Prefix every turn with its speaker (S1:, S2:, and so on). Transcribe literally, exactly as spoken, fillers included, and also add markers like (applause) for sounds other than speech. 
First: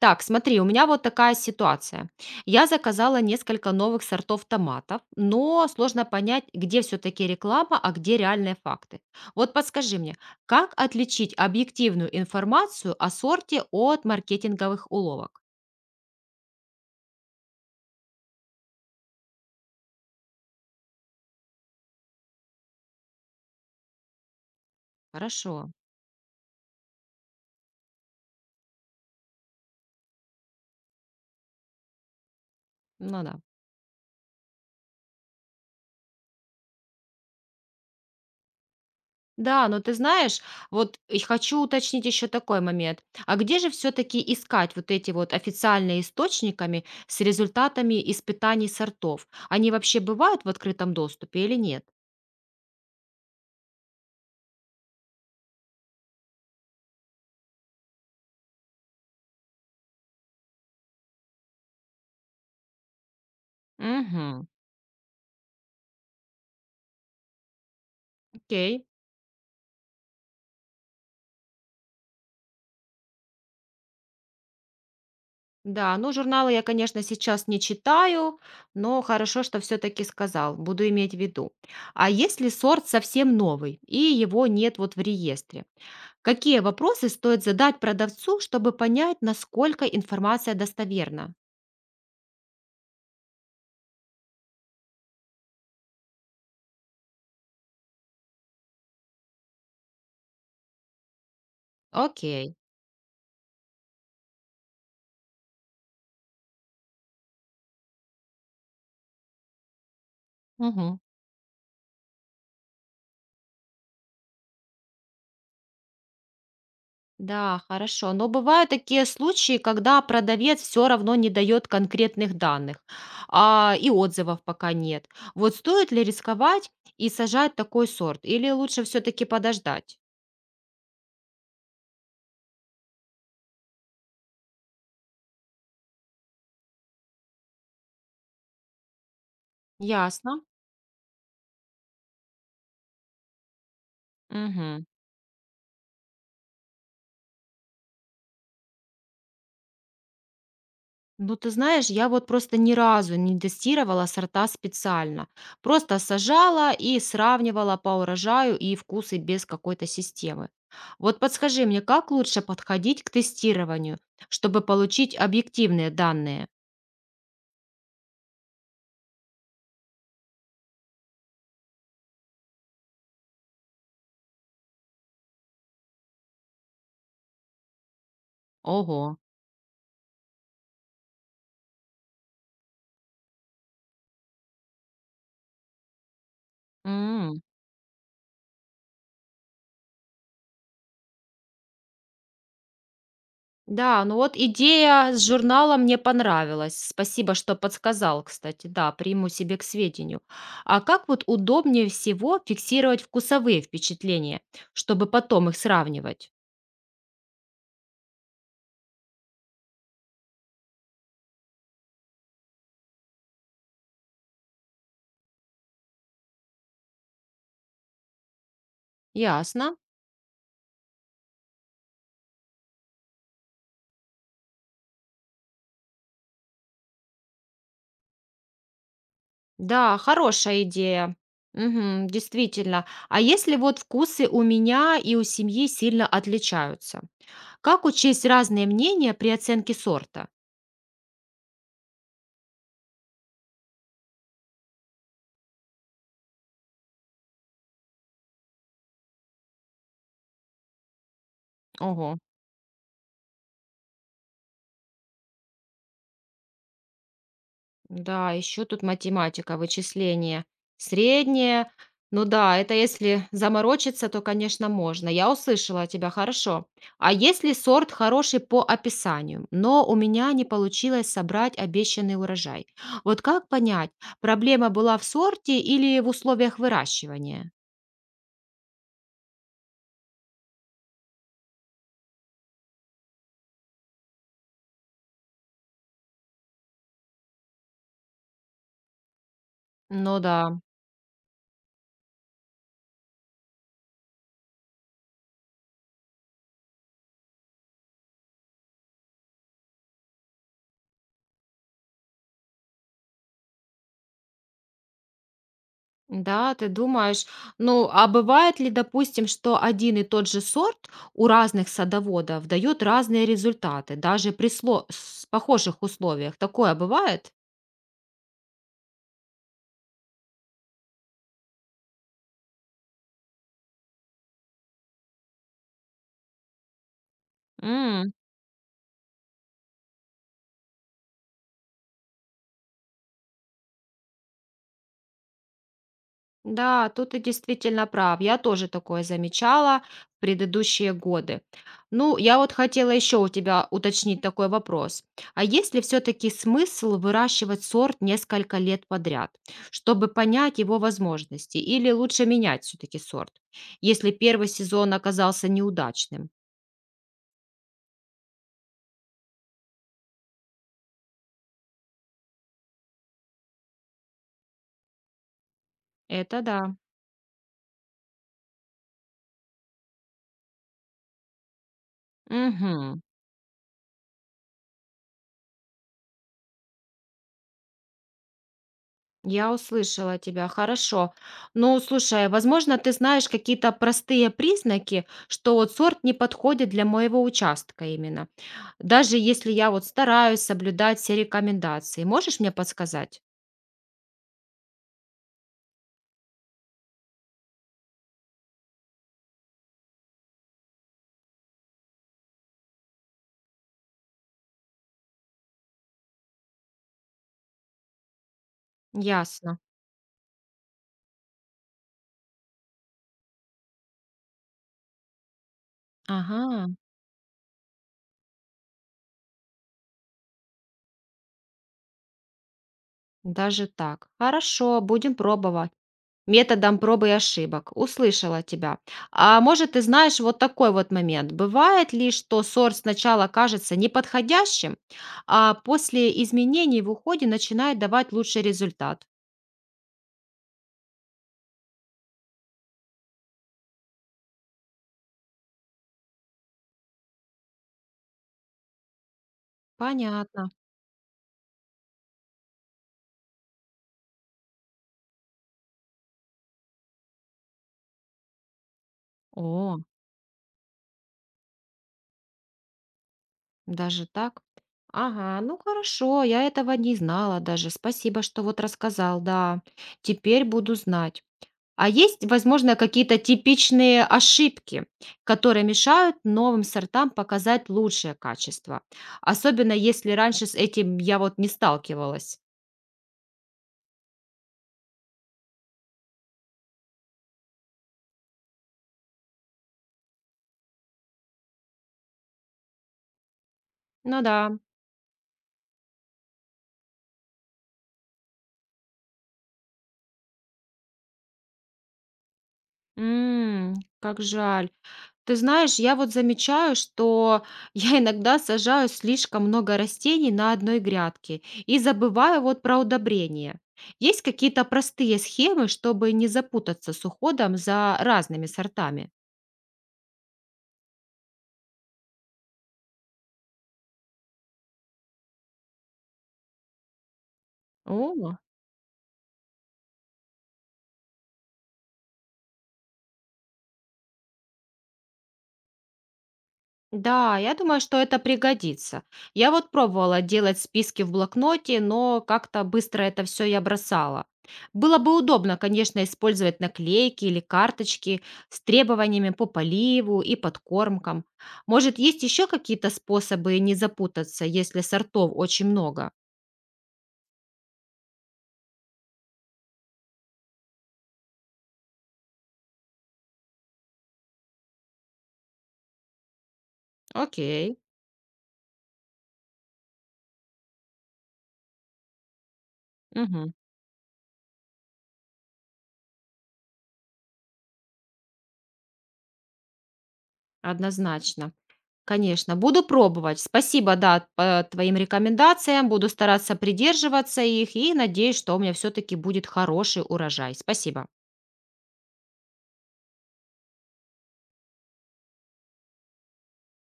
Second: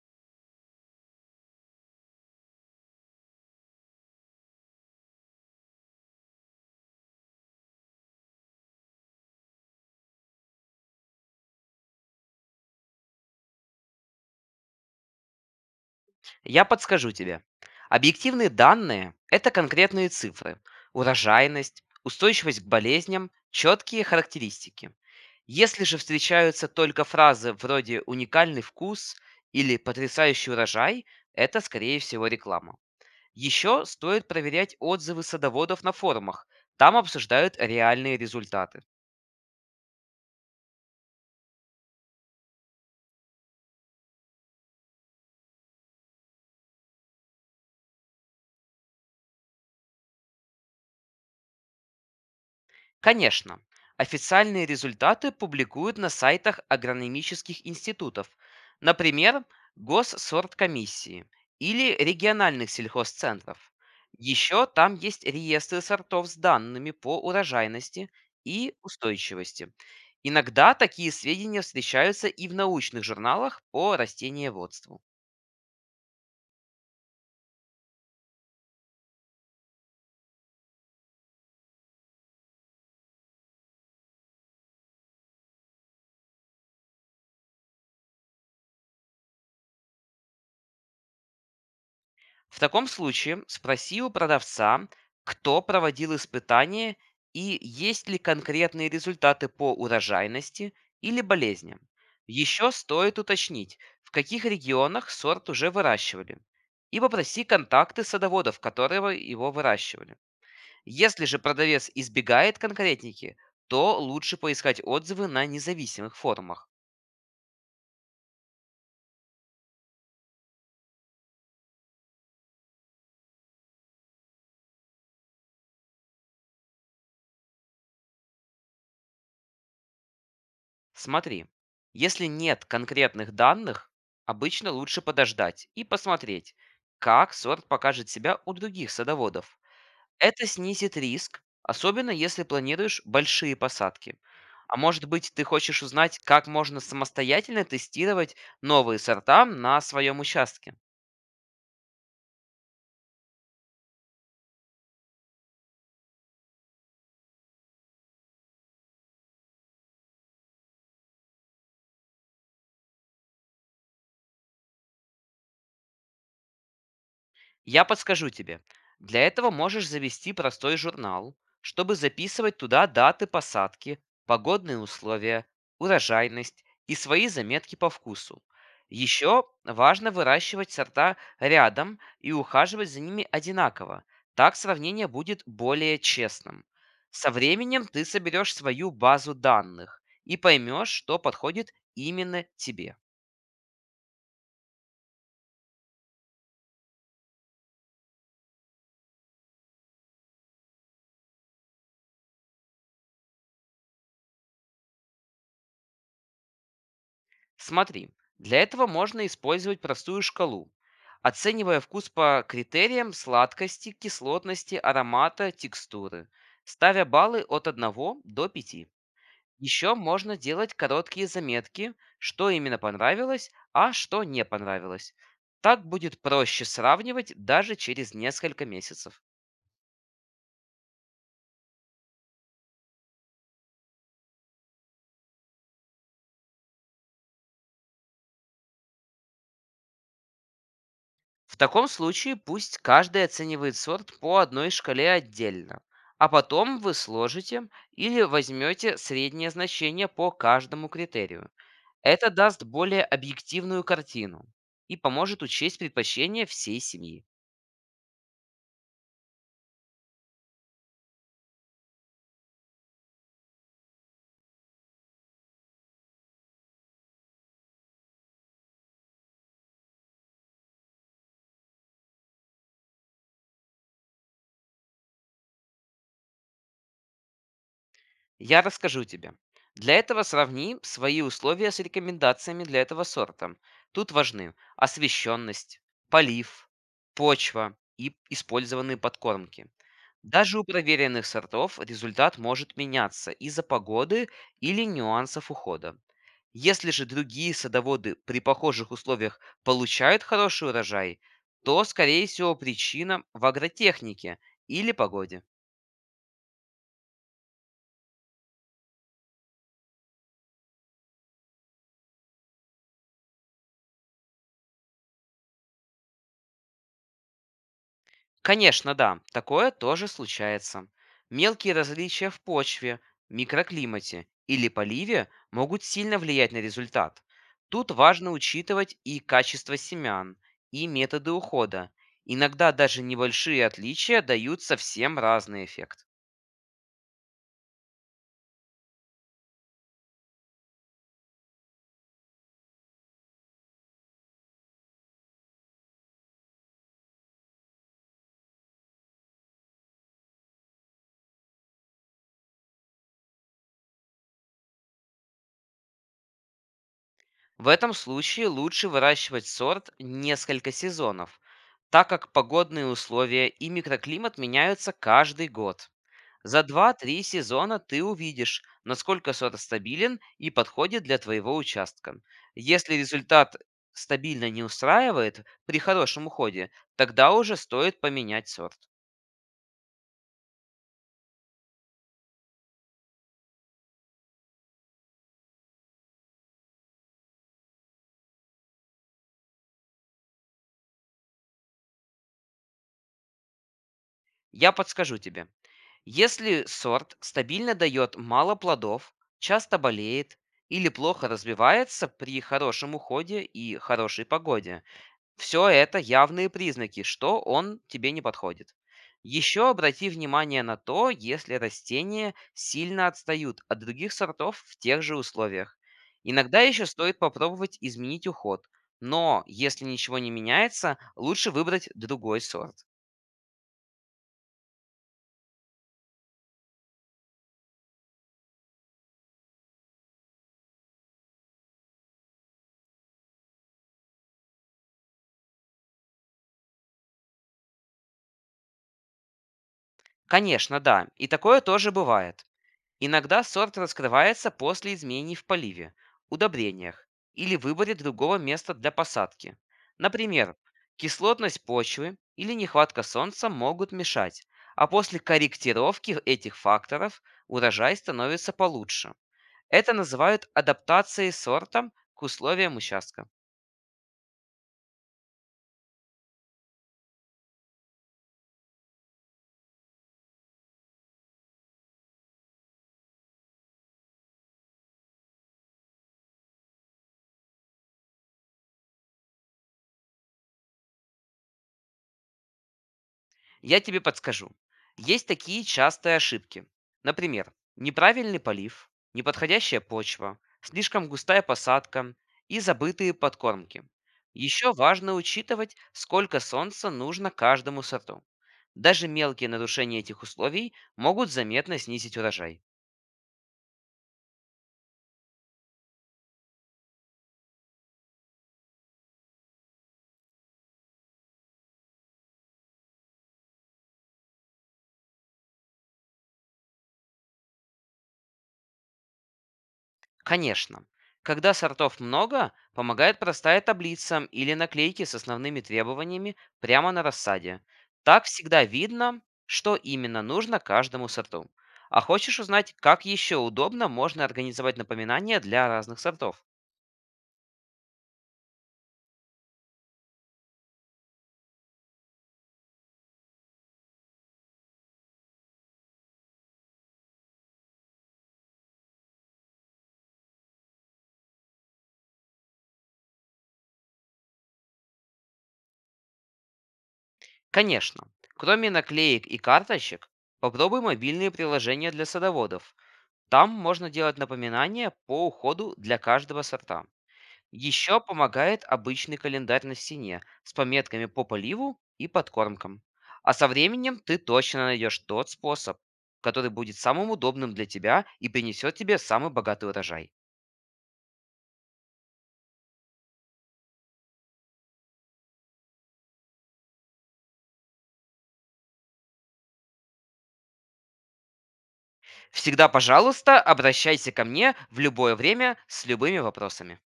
S1: Так, смотри, у меня вот такая ситуация. Я заказала несколько новых сортов томатов, но сложно понять, где все-таки реклама, а где реальные факты. Вот подскажи мне, как отличить объективную информацию о сорте от маркетинговых уловок?
S2: Я подскажу тебе. Объективные данные– это конкретные цифры. Урожайность, устойчивость к болезням, четкие характеристики.
S1: Хорошо.
S2: Если же встречаются только фразы вроде «уникальный вкус» или «потрясающий урожай», это, скорее всего, реклама.
S1: Ну да.
S2: Еще стоит проверять отзывы садоводов на форумах. Там обсуждают реальные результаты.
S1: Да, но ты знаешь, вот и хочу уточнить еще такой момент. А где же все-таки искать вот эти вот официальные источниками с результатами испытаний сортов? Они вообще бывают в открытом доступе или нет?
S2: Конечно, официальные результаты публикуют на сайтах агрономических институтов, например, госсорткомиссии или региональных сельхозцентров.
S1: Мгм.
S2: Еще там есть реестры сортов с данными по урожайности и
S1: Окей.
S2: устойчивости. Иногда такие сведения встречаются и в научных журналах по растениеводству.
S1: Да, ну журналы я, конечно, сейчас не читаю, но хорошо, что все-таки сказал, буду иметь в виду. А если сорт совсем новый и его нет вот в реестре, какие вопросы стоит задать продавцу, чтобы понять, насколько информация достоверна?
S2: В таком случае спроси у продавца, кто проводил испытания и есть ли конкретные результаты по урожайности или болезням.
S1: Окей.
S2: Еще стоит уточнить, в каких регионах сорт уже выращивали. И попроси контакты садоводов, которого его выращивали.
S1: Мгм.
S2: Если же продавец избегает конкретники, то лучше поискать отзывы на независимых форумах.
S1: Да, хорошо. Но бывают такие случаи, когда продавец все равно не дает конкретных данных, а, и отзывов пока нет. Вот стоит ли рисковать и сажать такой сорт? Или лучше все-таки подождать?
S2: Смотри, если нет конкретных данных, обычно лучше подождать и посмотреть, как сорт покажет себя у других садоводов.
S1: Ясно.
S2: Это снизит риск, особенно если планируешь большие посадки. А
S1: Мгм.
S2: может быть, ты хочешь узнать, как можно самостоятельно тестировать новые сорта на своем участке?
S1: Ну, ты знаешь, я вот просто ни разу не тестировала сорта специально. Просто сажала и сравнивала по урожаю и вкусы без какой-то системы. Вот подскажи мне, как лучше подходить к тестированию, чтобы получить объективные данные?
S2: Я подскажу тебе. Для этого можешь завести простой журнал, чтобы записывать туда даты посадки, погодные условия, урожайность и свои заметки по вкусу.
S1: Ого.
S2: Еще важно выращивать сорта рядом и ухаживать за ними одинаково. Так сравнение будет более честным. Со
S1: М.
S2: временем ты соберешь свою базу данных и поймешь, что подходит именно тебе.
S1: Да, ну вот идея с журнала мне понравилась. Спасибо, что подсказал, кстати. Да, приму себе к сведению. А как вот удобнее всего фиксировать вкусовые впечатления, чтобы потом их сравнивать?
S2: Смотри, для этого можно использовать простую шкалу, оценивая вкус по критериям сладкости, кислотности, аромата, текстуры, ставя баллы от одного до пяти.
S1: Ясно.
S2: Еще можно делать короткие заметки, что именно понравилось, а что не понравилось. Так будет проще сравнивать даже через несколько месяцев.
S1: Да, хорошая идея. Мгм, действительно. А если вот вкусы у меня и у семьи сильно отличаются? Как учесть разные мнения при оценке сорта?
S2: В таком случае пусть каждый оценивает сорт по одной шкале отдельно, а потом вы сложите или возьмете среднее значение по каждому критерию.
S1: Ого.
S2: Это даст более объективную картину и поможет учесть предпочтения всей семьи.
S1: Да, еще тут математика, вычисления. Среднее. Ну да, это если заморочиться, то, конечно, можно. Я услышала тебя хорошо. А если сорт хороший по описанию, но у меня не получилось собрать обещанный урожай? Вот как понять, проблема была в сорте или в условиях выращивания?
S2: Я расскажу тебе. Для этого сравни свои условия с рекомендациями для этого сорта. Тут важны освещенность, полив, почва и использованные подкормки.
S1: Ну да.
S2: Даже у проверенных сортов результат может меняться из-за погоды или нюансов ухода. Если же другие садоводы при похожих условиях получают хороший урожай, то, скорее всего, причина в агротехнике или погоде.
S1: Да, ты думаешь. Ну, а бывает ли, допустим, что один и тот же сорт у разных садоводов дает разные результаты, даже при сло- с похожих условиях? Такое бывает?
S2: Конечно, да, такое тоже случается. Мелкие различия в почве, микроклимате или поливе могут сильно влиять на результат. Тут важно учитывать и качество семян, и методы ухода. Иногда даже небольшие отличия дают совсем разный эффект.
S1: Да, тут ты действительно прав. Я тоже такое замечала в предыдущие годы. Ну, я вот хотела еще у тебя уточнить такой вопрос. А есть ли все-таки смысл выращивать сорт несколько лет подряд, чтобы понять его возможности? Или лучше менять все-таки сорт, если первый сезон оказался неудачным?
S2: В этом случае лучше выращивать сорт несколько сезонов, так как погодные условия и микроклимат меняются каждый год.
S1: Это да.
S2: За два-три сезона ты увидишь, насколько сорт стабилен и подходит для твоего участка. Если
S1: Мгм.
S2: результат стабильно не устраивает при хорошем уходе, тогда уже стоит поменять сорт.
S1: Я услышала тебя, хорошо. Ну, слушай, возможно, ты знаешь какие-то простые признаки, что вот сорт не подходит для моего участка именно. Даже если я вот стараюсь соблюдать все рекомендации. Можешь мне подсказать?
S2: Я подскажу тебе. Если сорт стабильно дает мало плодов, часто болеет или плохо развивается при хорошем уходе и хорошей погоде, все это явные признаки, что он тебе не подходит.
S1: Ясно.
S2: Еще обрати внимание на то, если растения сильно отстают от других сортов в тех же условиях. Иногда
S1: Ага,
S2: еще стоит попробовать изменить уход, но если ничего не меняется, лучше выбрать другой сорт.
S1: даже так. Хорошо, будем пробовать. Методом проб и ошибок. Услышала тебя. А может, ты знаешь вот такой вот момент. Бывает ли, что сорт сначала кажется неподходящим, а после изменений в уходе начинает давать лучший результат?
S2: Конечно, да, и такое тоже бывает. Иногда сорт раскрывается после изменений в поливе, удобрениях или выборе другого места для посадки.
S1: Понятно.
S2: Например, кислотность почвы или нехватка солнца могут мешать, а после корректировки этих факторов урожай становится получше.
S1: О,
S2: Это называют адаптацией сорта к условиям участка.
S1: даже так? Ага, ну хорошо, я этого не знала даже. Спасибо, что вот рассказал, да. Теперь буду знать. А есть, возможно, какие-то типичные ошибки, которые мешают новым сортам показать лучшее качество? Особенно если раньше с этим я вот не сталкивалась.
S2: Я тебе подскажу. Есть такие частые ошибки. Например, неправильный полив, неподходящая почва, слишком густая посадка и забытые подкормки.
S1: Ну да.
S2: Еще важно учитывать, сколько солнца нужно каждому сорту. Даже мелкие нарушения этих условий могут заметно снизить урожай.
S1: М, как жаль. Ты знаешь, я вот замечаю, что (laughs) я иногда сажаю слишком много растений на одной грядке и забываю вот про удобрения. Есть какие-то простые схемы, чтобы не запутаться с уходом за разными сортами?
S2: Конечно. Когда сортов много, помогает простая таблица или наклейки с основными требованиями прямо на рассаде. Так
S1: О.
S2: всегда видно, что именно нужно каждому сорту. А хочешь узнать, как еще удобно можно организовать напоминания для разных сортов?
S1: Да, я думаю, что это пригодится. Я вот пробовала делать списки в блокноте, но как-то быстро это все я бросала. Было бы удобно, конечно, использовать наклейки или карточки с требованиями по поливу и подкормкам. Может, есть еще какие-то способы не запутаться, если сортов очень много?
S2: Конечно. Кроме наклеек и карточек, попробуй мобильные приложения для садоводов. Там можно делать напоминания по уходу для каждого сорта.
S1: Окей.
S2: Еще помогает обычный календарь на стене с пометками по поливу и подкормкам. А со
S1: Мгм.
S2: временем ты точно найдешь тот способ, который будет самым удобным для тебя и принесет тебе самый богатый урожай.
S1: Однозначно. Конечно, буду пробовать. Спасибо, да, по твоим рекомендациям. Буду стараться придерживаться их и надеюсь, что у меня все-таки будет хороший урожай. Спасибо.
S2: Всегда, пожалуйста, обращайся ко мне в любое время с любыми вопросами.